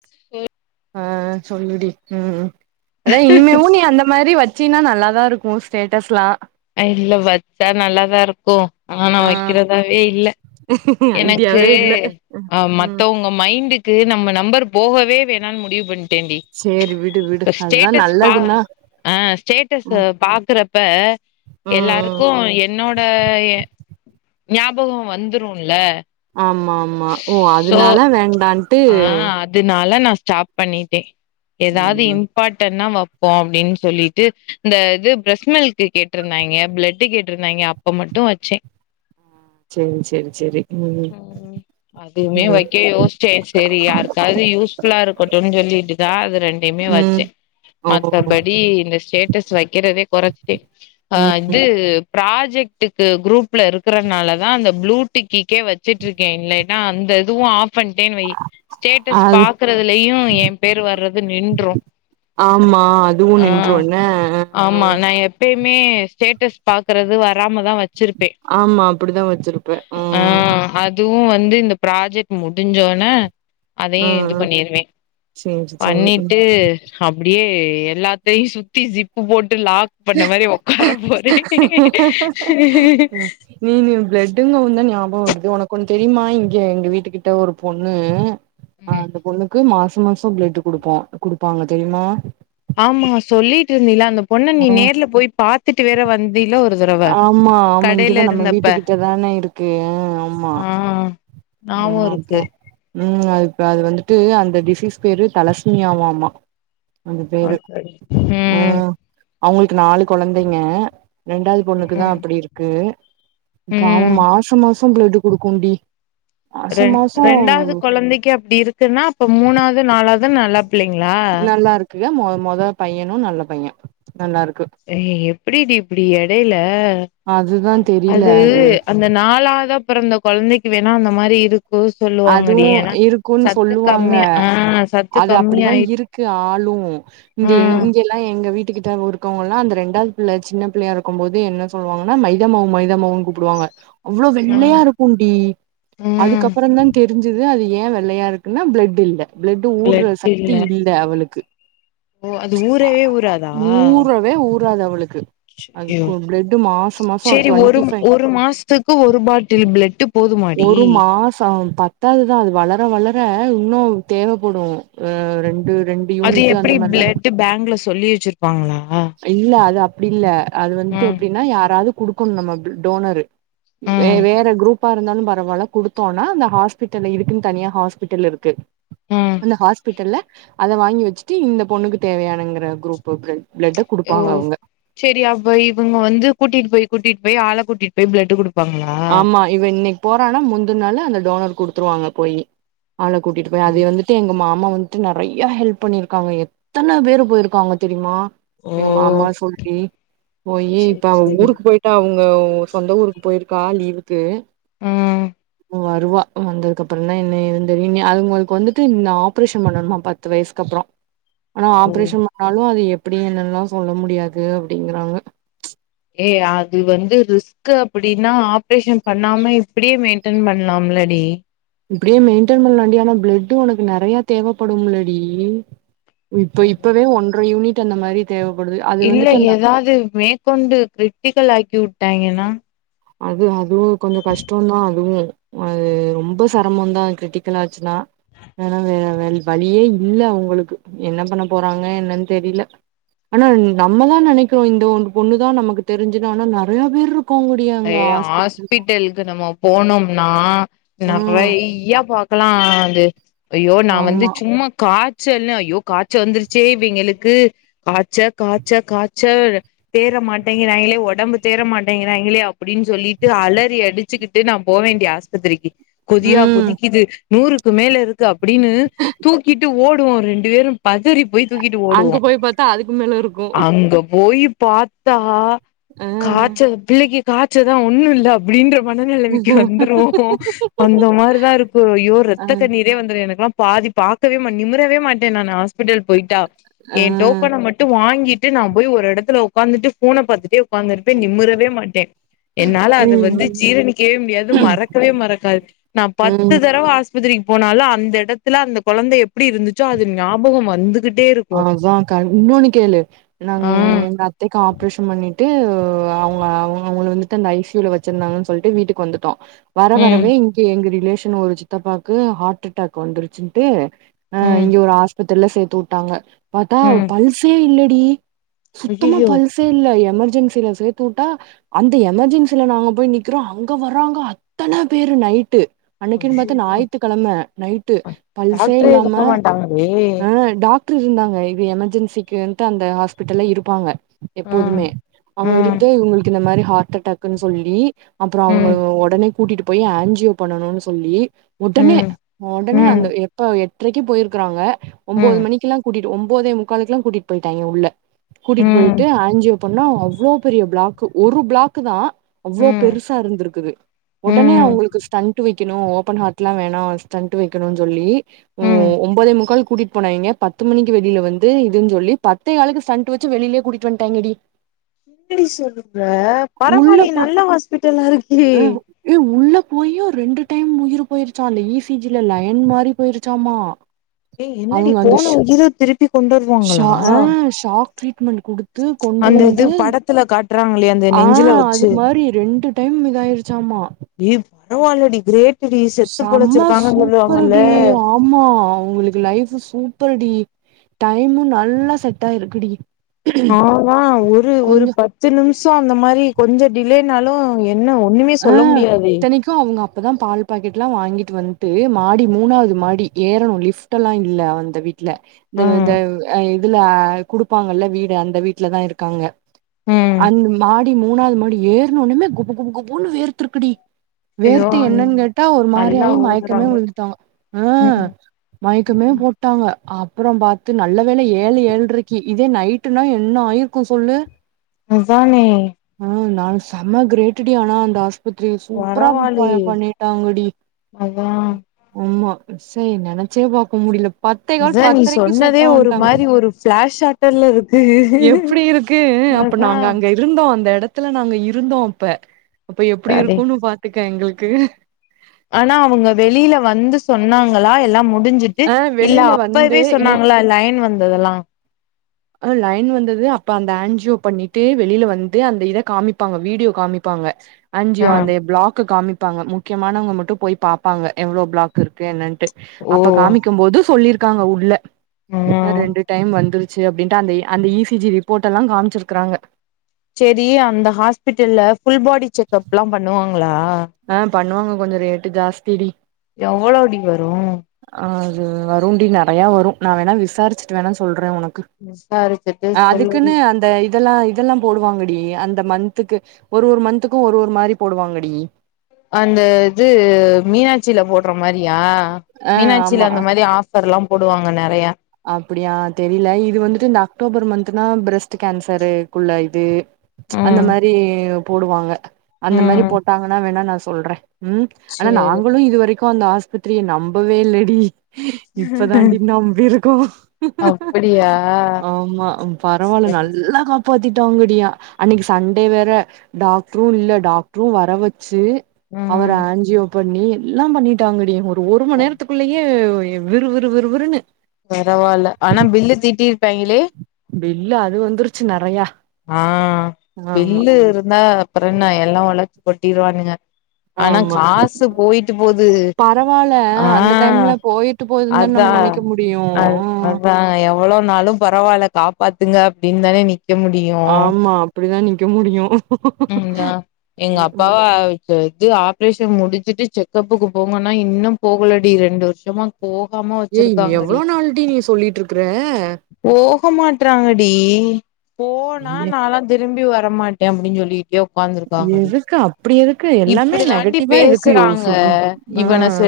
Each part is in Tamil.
[unintelligible] ஆ சொல்லுடி ம் அதா இனிமேவு நீ அந்த மாரி வச் ச்சினா நல்லாதாருக்கு ஸ்டேட்டஸ்லா இல்ல வச்சா நல்லாதா இருக்கு ஆனா நா ஆ வக்கிறதாவே இல்ல எனக்கு ஐடியாவே இல்ல அ ம் மத்தவுங்க மைண்டுக்கு நம்ம நம்பர் போகவே வேணான் முடிவு பண் டேன்டி சேரி விடு விடு அதுதா ஸ்டேட்டஸ் பா நல்லதுன்னா அ ஸ்டேட்டஸு ம் பாக்குறப்ப ம் எல்லாருக்கு என்னோட எ ஞாபகொ வந்துருல்ல ஆமாமா ஓ சோ அதுனால வேண்டான் ஆ அதுனா னால நா ஸ்டாப் பண்ணிட்டே எதாது ம் இம்பார்ட்டன்னா வப் வெப்போ அப்படின்னு சொல்லிட்டு இந்த. சேரி சேரி சேரி உம் உம். சேரி சேரி யாருக்காவது யூஸ்ஃபுல்லா இருக்கட்டும்ன்னு சொல்லிட்டுதா அது ரெண்டுமே வச்ச. ம் ஓ மத்தபடி இந்த ஸ்டேட்டஸ் வைக்கிறதே குறச்சுட்ட ஆஹ ம் இது. ப்ராஜெக்டுக்கு குரூப்ல இருக்கிறதுனாலதா அந்த ப்ளூ டிக்கிக்கே வச்சுட்டு இருக்க இல்ன்னா அந்த இதுவும் ஆஃப் பண். டேன்னு வையு ஸ்டேட்டஸ் அது பக்குறதுலயு என் பேர் வர்றது நின்று. ஆமா அதுவு நின்று ஆஹ என்ன ஆ ஆமா நா எப்பயுமே. மே ஸ்டேட்டஸ் பாக்கறது வராமதா வ. ஆமா அப்படிதா வச்சிருப்ப ஆ உஹம். அதுவு வந்து இந்த ப்ராஜெக்ட் முட். முடஞ்சோன. அதையு இது ம் பண்ணிருவ சேரி சேரி பண்ணிட்டு. அப்படியே எல்லாத்தையு சுத்தி சிப்பு போட்டு. லாக் பண்ண மாரி உக்கார போறே [unintelligible] நீனு பெட்டுகவுந்தா ஞாபகோ வருது. இது உனக்கு ஒண்ணு தெரியுமா இங்க எங்க வீட்டு கிட்ட ஒரு பொண்ணு. ஆஹ ம் அந்த பொண்ணுக்கு மாஸ். மாச மாசோ பிளெட்டு குடுப்போ குடுப்பாங்க தெரியுமா. ஆமா சொல்லிட்டு இருந்தீல அந்தப். பொண்ணு ஆ நீ நேர்ல போய் பாத்துட்டு வேற வந்தில ஒ. ஆமா ஆமா இங்கதா நம்ம வீட்டு கிட்டதானே இருக்கு ஆ ஆமா ஆ ஞாபோ இருக்கு ஆமாப்பா. உம் அதுப்ப அது வந்துட்டு அந்த டிசீஸ் பேரு தலஸ்மியாவாமா. அந்த ஆ சேரி உம். அவங்களுக்கு நாலு. குழந்தைங்க ரெண்டாவது. அவனுக்குதா ம் அப்படி இருக்கு. இப்ப அவ ம் மாசமா. சோம் பிளெட் குடுக்குண்டி. மாச ரெண் மாசோ ரெண்டாவது குழந்தைக்கு அப்படி இருக்குன்னா அப்ப மூணாவது நாலாவது. அதும் நல்லாப். பிள்ளைங்களா. மொத மொத பையனு நல்ல பைய. நல்லா இருக்கு ஏய் எப்படிடி இப்படி எடையில அதுதா தெரில அது அந்த நாலாவதாப். அப்புறோ இந்த குழந்தைக்கு வேணா அந்த மாரி இருக். அதுவும் இருக்கும்ன்னு சொல்லுவாங்க. கம்மியா ஆ சத்து அது அப்படிதா கம்மியாயி இருக்கு ஆளும் இந்த ஆ இங்க எல்லா எங்க வீட்டுக். கிட்ட இருக்கவங்கல்லா அந்த ரெண்டாவது பிள்ள சின்ன பிள்ளையா இருக்கும் போதே என்ன சொல்லுவாங்கன்னா மைதாமாவு மைதாமாவுன்னு கூப்புடுவாங்க. அவ்வளோ ஆ வெள்ளையா இருக்கு டி ம் அதுக்கப். இப்தான் தெரிஞ்சுது அது ஏன் வெள்ளையா இருக்குன்னா பிளட் இல்ல பிளட் ஊருற சக்தி இல்ல அவளுக்கு ஓ அது ஊரவே ஊராதா ஊராது அவளுக்கு அதுக்கு பிளட் மாச மாச சரி ஒரு டுவெண்ட்டி ஃபை ஒரு மாசத்துக்கு ஒரு பாட்டில் பிளட் போ ஒரு மாசம் பத்தாது தான் அது வளர வளர இன்னும் தேவைப்படும் அஹ் ரெண்டு ரெண்டு அது யூனிட் அந்த எப்டி மாரிலா பிளட் பேங்குல சொல்லி வச்சிருப்பாங்களா இல்ல அது அப் அப்பிடி இல்ல அது வந்துட்டு ம் எப்டின்னா யாராவது குடுக்கணு நம்ம பி டோனரு வே ம் வேற குரூப் அப்பா இருந்தாலும் பரவாயில்ல குடுத்தோம்னா அந்த ஹாஸ்பிட்டல இருக்குன்னு தனியா ஹாஸ்பிட்டல் இருக்கு ம் அந்த ஹஸ்பிட்டல்ல அத வாங்கி வச்சுட்டு இந்த பொண்ணுக்கு தேவையானுங்கிற குரூப்பு பிலெட் ஓ சேரி அப்ப இவுங்க வந்து கூட்டிட்டு போயி குட்டிட்டு போய் ஆள கூட்டிட்டு போய் பிளட்டு குடுப் ஆமா இவ இன்னைக்கு போறானா முந்தின நாள் அந்த டோனர் குடுத்துருவாங்க போயி் ஆள கூட்டிட்டு போய் அது வந்துட்டு எங்க மாமா அம்மா வந்துட்டு நிறைய ஹெல்ப் பண்ணிருக்காங்க எத்தனை பேரு போயிருக்காங்க தெரியுமா ஓ எங்க மாமாவ சொல்லி போயி இப்ப அவ செரி ஊருக்கு போயிட்டாங்க ஓ சொந்த ஊருக்கு போயிருக் கா லீவுக்கு உம் வருவா வந்ததுக்கு அப்புறம் தான் என்ன ஏதுன்னு தெரியும் அவுங்களுக்கு வந்துட்டு இந்த ஆபரேஷன் பண்ணணுமா பத்து வயசுக்கு அப்புறம் ஆனா ஆப்ரேஷன் பண்ணாலும் அது எப் அப்டி என்னல்லாம் சொல்ல முடியாது அப்டிங்கறாங்க ஏ அது வந்து ரிஸ்க்க் அப்டின்னா ஆப்ரேஷன் பண்ணாம இப்டியே மெயின்டென் பண்ணலாம்லடி இப்டியே மெயின்டென் பண்ணலாம்ண்டி ஆனா பிளட்டு் உனக்கு நெறைய தேவைப்படும்லடி இப்ப இப்பவே ஒன்ரை யூனிட் டு அந்த மாரி தேவைப்படுது அது வந்துட்டு அந்த இல்லஏதாவது மேற்கொண்டு கிரிட்டிக்கல் ஆக்கி விட்டு விட்டாய்ங்கன்னா அது அதுவும் கொஞ்சம் கஷ்டம் தான் அதுவுமே அது ரொம்ப சிரமம் தான் கிரிட்டிக்கலாச்சுன்னா ஆனா வேற வழியே இல்லஅவுங்களுக்கு என்ன பண்ண போறாங்க என்னன்னு தெரில ஆனா நம்மதான் நெனைக்கிறோம் இந்த ஒ பொண்ணுதான் நமக்கு தெரிஞ்சன ஆனா நெறைய பேர் இருக்காங்க அதே ஹாஸ்பிட்டலுக்கு நம்ம போனோம் நான் ம் நெறையாபாக்கலாம் அது அய்யோ நான் வந்து ஆமா சும்மா கா காச்சல் ஐயோ காச்சவந்துருச்சே இவங்களுக்கு காச்ச காச்ச காச்ச தேர மாட்டேங்கிறாங்களே ஒடம்பு தேர மாட்டேங்கிறாங்களே அப்படின்னு சொல்லிட்டு அலறி அடிச்சுக்கிட்டு நான் போவேண்டிய ஆஸ்பத்திரிக்கு கொதியா ம் கொதிக்குது நூறுக்கு மேல இருக்கு அப் அப்படின்னு தூக்கிட்டு ஓடு ரெண்டு பேரும் பதறி போய் தூக்கிட்டு அங்க ஓடுவோம் போய் பாத்தா அதுக்கு மேல இருக்கு அங்கப் போய் பாத்தா ஆ காச்ச பிள்ளக்கி காய்ச்சதான் ஒண்ணும் இல்ல அப்படின்ற மனநிலைமைக்கு வந்துரும் அந்த மாரிதான் இருக்கும் ஐயோ ஆ ரத்த கண்ணீரே வந்துரும் எனக்லா பாதி பாக்கவே நிமிறவே மாட் நான் ஹாஸ்பிட்டல் போயிட்டா ஆ என் டோக்கன மட்டும் வாங்கிட்டு ட்டு நான் போய் ஒரு எடத்துல உகந்துட்டு போன பத்துட்டே அங்கபோய் நிமிறவே மாட்டேன் என்னால அது வந்து ம் ஜீரணிக்கவே முடியாது மறக்கவே மறக்காது நான் ம் பத்து தடவ ஆஸ்பத்திரி போனாலும் அந்த எடத்துல அந்த கொழந்தை எப்டி இருந்துச்சோ அது ஞாபகம் வந்து அதான் கா இன்னொன்னு கேளு நாங்க ஆ எங்க அத்தைக்கு ஆப்ரேஷன் பண்ணி ட்டு அவங்க அவங்க வந்து அத்த ஐசியூ ல வச்சிருந்தாங்கன்னு சொல்ட்டு வீட்டுக்கு வந்துட்டோம் வர ம் வரவே இங்க எங்க ரிலே ஒரு சித்தப்பாக்கு ஹார்ட் அட்டாக் வந்துருச்சுன்ட்டு ஆஹ் ம் இங்க ஒரு ஆஸ் பத்ரில்ல சேர்த்துட்டு விட்டாங்க பாத்த ம் பல்சே இல்ல டி சுத்தமா ஐயையோ பல்சே இல்ல எமர்ஜென் ஸுல சேர்த்து வுட்டா அந்த எமர்ஜென்சில நாங்க போய் நிக்கிறோ அங்க வர்றங்க அத்தன பேரு நைட்டு அன்னிக்குன் பாத்து ஐயையோ ஞாயித்துக்கிழம நைட்டு பல்சே டாக்டரே இல்லாம இருக்க மாட்டாங்களே ஆஹ் டா க்ட்ரு இருந்தாங்க இது எமர்ஜென்சிக்குந்ட்டு அந்த ஹாஸ்பிட்டல்ல இருப்பாங்க ம் எப்போதுமே அவுங்க ம் இருந்து இவுங்ளுக் இந்த மாரி ஹா ட்டடாக்குன் சொல்லி அப்புற அவுங்க ம் ஒடனே கூட்டிட்டு போய் ஆன்ஜியோ பண்ணணுன்னு சொல்லி உடனே ம் உடனே ம் அந்த எப்ப எட்ரைக்கு போயிருக்கறாங்க ஒம்போது ம் மணிக்குலா கூட்டிட்டு ஒம்போதே முக்காலுக்கல கூட்டிட்டு போயிட்டாங்க உள்ள கூட்டிட்டு ம் போயிட்டு ஆன்ஜியோ அப்புன்னா அவ்ளோ பெரிய பிளாக்கு ஒரு பிளாக்கு தா அவ்ளோ ம் பெருசா இருந்திருக்குது உடனே ம் அவுங்களுக்கு ஸ்டண்டட் வெ க்கணு ஓபன் ஹார்ட் லா வேணா ஸ்டண்ட் வெக்கணு சொல்லி ம் ஒம்போதே முக்கால் கூட்டிட்டு போனாய்ங்க ப த்து மணிக்கு வெளில வந்து இதுன்னு சொல்லி பத்தேகாலுக்கு ஸ்டண்ட வச்சு வெளியிலே கூட்டிட்டு வந்ட்டாய்ங்கடி என்னடி சொல்லுத உள்ள பரவாலி போ நல்ல ஹாஸ்பிட்டல்லா இருக்கே அ ஏ உள்ள போயு ரெண்டு டைம் உயிர் போயிருச்சாலே அந்த ஈ சி ஜி ல லயன் மாறி போயிருச்சாமா ஏ என்னடி அவங்க அந்த போன ஷா உயிர் இது திருப்பி கொண்டு ஷா வருவாங்களா ஆ ஷாக் ட்ரீட்மெண்ட் அந்த இது படத்துல கா ஆஹ் அது மாரி ரெண்டு டைம் இதாயிருச்சாமா ஏய் பரவாயில்லடி கிரேட் செம்மா சூப்பர்டி ஆமா உங்ளுக் லைப் சூப்பர் டி டைமு நல்லா செட்டா இருக்கு டி ஆனா ஒரு ஒரு பத்து நிமி சோ அந்த மாரி கொஞ்ச டிலேனாலு என்ன ஒண்ணுமே சொல்ல முடியாதே இப்பதா பால் பாக்கெட் எல்லா வாங்கிட்டு வந்ட்டு மாடி மூணாவது மாடி ஏறணு லிப்ட் எல்லா இங்க இல்ல அந்த வீ ட்ல ம் [unintelligible] அதுல குடுப்பாங்கல்ல வீடு அந்த வீட்ல தா இருக்காங்க ம் அந்த மா மூணாவது மாடி ஏறனஒனமே குபு குபு குப் உன்ன வேர்திருக்குடி ஐயோ வேர்த்து என்னன்னு கேட்டா ஒரு மாரி நல்லா ஆயி மயக்கமே ஓதுறாங்க விழுந்துட்டாங்க ஆஹ் ம் மயக்கமே ம் போட்டாங்க அப்புறம் பாத்து நல்ல வேல ஏழு ஏழ்ரைக்கு இதே நைட் ட்டுனா என்ன ஆயிருக்கும் சொல்லு அதானே சம கிரேட்டு கி அந்த ஆஸ் பத்திரி சூப்பரா பரவால்லயே பண்ணிட்டாங்கடி அதா ஆமா சரி நெனச்சே பாக்க முடில அதான் நீ சொன்னதே ஒரு மாரி ஒரு பிளாஷாட்டல்ல இருக்கு எப்டி அதான் எடத்துல நாங்க இருந்தோம்அப்ப அப்ப எப்படி சரி இருக்கும்னு பாத்து இருக்க எங்களுக்கு ஆனா அவங்க வெளியில வந்து சொன்னாங்களா எல்லாம் முடி முடிஞ்சிட்டு ஆ இல்ல வெளில வந்து அப்பவே இல்ல சொன்னாங்களா லைன் வந்து அந்ததெல்லாம் அஹ் லைன் வந்தது அப்ப அந்த ஆன்ஜியோ பண்ணிட்டு வெளில வந்து அந்த இத காமிப்பாங்க வீடியோ காமிப்பாங்க ஆஞ்சியோ ஆ அந்த பிளாக்காமி இருப்பாங்க முக்கியமானவங்க மட்டும் போய் பாப்பாங்க எவ்வளோ பிளாக் இருக்கு என்னட்டு ஓ அப்ப காமிக்கும் போது சொல்லிரு இருக்காங்க உள்ள ம் நாரெண்டு டைம் வந்துரு அப்படின் அந்த அந்த இசிஜி ரிப்போர்ட் எல்லாம் காமிச்சிருக்கறாங்க செரி அந்த ஹாஸ்பிட்டல்ல புல் பாடி செக்ப் எல்லாம் பண்ணுவாங்க ங்களா ஆ பண்ணுவாங்க கொஞ்சம் ரேட்டு ஜாஸ்திடி எவ்வளவு டி வரும் வரும்ண்டி நெறையா வரும் நான் வேணா விசாரிச்சிட்டு வேணா சொல்றேன் உனக்கு விசாரிச்சுட்டு சொல்லுடி அதுக்குன்னு அந்த இதெல்லாம் இதெல்லாம் போடுவாங்கடி அந்த மந்த்துக்கு ஒரு ஒரு மந்த்துக்கும் ஒரு ஒரு மாரி போடுவாங்கடி அந்த இது மீனாட்சியில போட் மாரியா ஆ மீனாட்சியில ஆமா அந்த மாரி ஆஃபர் எல்லாம் போடுவாங்க நறையா அப்டியா தெரில இது வந்துட்டு இந்த அக்டோபர் மந்த்னா பிர பிரஸ்ட் கேன்சர்குள்ள இது அந்த ம் மாரி போடுவாங்க அந்த மாரி ம் போட்டாங்கன்னா வேணா நான் சொல்றேன் உம் ஆனா சேரி நாங்களும் இதுவரைக்கும் எதுக்கும் அந்த ஆஸ்பத்திரிய நம்பவே இல்லடி இப்பதாண்டி நம்பி இருக் அப்டியா ஆமா பரவாயில்ல சேரி நல்லா காப் பாத்திட்டாங்கா அன்னைக்கு சண்டே வேற டாக்டரும் இல்ல டாக்டரும் வர வச் சு அவர் ம் ஆன்ஜியோக்கு பண்ணி எல்லா பண்ணிட்டாங்க டி ஒரு மணி நேரத்துக்குள்ளயே விறுவிறு விறுவிறுன்னு பரவாயில்ல ஆனா பில்லு தீட்டி பாங்களே பல்லு அது வந்துருச்சு நெறையா ஆஹ் ஆமா பில்லு இருந்தா அப்புறம் என்ன எல்லா உழ கொட்டிருவானுங்க ஆனா ஆமா காசு போயிட்டு போகுது பரவால்ல அந்த ஆஹ் டைம்ல போயிட்டு போதுன்னு தான நம்ம அதான் நெனைக்க முடியு அ அதான் எவ்ளோ நாளும் பரவாயில்ல காப்பாத்துங்க அப்டின்னு தானே நிக்க மு டியும் அப்டிதானி உம் எங்க ம் ம் அப்பாவா இது ஆப் ஆப்ரேஷன் முடிச்சிட்டு செக்கப்புக்கு போங்கன்னா இன்னும் போகலடி ரெண்டு வருஷமா போகாம ஏய் வச்சிருக்காங்கடி எங்ளே நாளு டி நீ சொல்லிட்டு இருக்குற போ மாட்டுறாங்க டி போனா ஐய நா எல்லா திரும்பி வர் வர மாட்டேன் அப்டின்னு சொல்லி எதுக்கு அப்டி எதுக்கு எல்லாமே இப்டி தாண்டி நெகட்டிவா எதுக்கு பேசுறாங்க யோசிக்கும் ஆஹ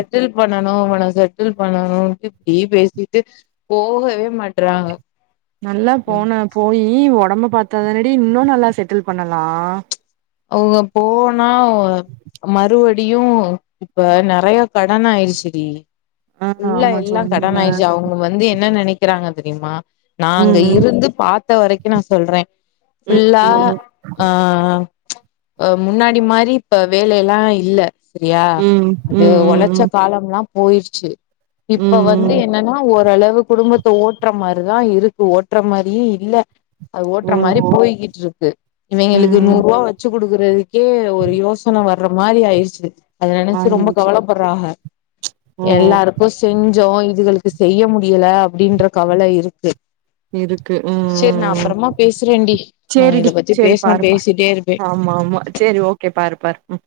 அவன செட்டில் பண்ணணும் இப்படி பேசிட்டு போகவே மாட்டறாங்க நல்லா போனே போயி உடம்ப பத்தா தானடி இன்னும் நல்லா செட்டில் பண்ணலாம் அவுக போனா மறுவடியும் இப்ப நிறைய கடன்னாயிடுச்சு டி ஆ புல்ல ஆமா எல்லாம் சொன்னீல கடன் ஆயடுச்சு அவங்க வந்து என்ன நினைக்கிறாங்க தெரியுமா நாங்க ம் இருந்து பாத் த்த வரைக்கும் நான் சொல்றேன் ம் ஃபுல்லா ம் ஆஹ் முன்னாடி மாரி இப்ப வேலை எல்லாம் இல்ல சரியா ம் ம் ம் ம் அது ம் உழைச்ச ம் காலம் எல்லாம் போயிருச்சு இப்ப வந்து ம் என்னன்னா ஒரு ஓரளவு குடும்பத்தை ஓட்டுற மாரிதான் இருக்கு ஓட்டுற மாரியும் இல்ல அது ஓட்டுற மாரி ஓஹோ போய்கிட்டு இருக்கு இவிங்களுக்கு ம் நூறு ரூபா குடுக்குறது கே ஒரு யோசன வ மாரி ஆயிடுச்சு அத நினைச்சி ரொம்ப ஆயிடுச்சு கவலைப்படுறாக ஓ எல்லாருக்கும் செஞ் கொஞ்சம் இதுகளுக்கு செய்ய முடியல அப்படின்ற கவல இருக்கு இருக்கு ம் சரி நான் ம் ம் அப்புறமா பேசுறேன்டி நான் சேரிடி இத பத்தி சேரி பேசினா பாருப்பா பேசிட்டே இருப்பேன் ஆமா ஆமா சரி ஓகே பாரு பாரு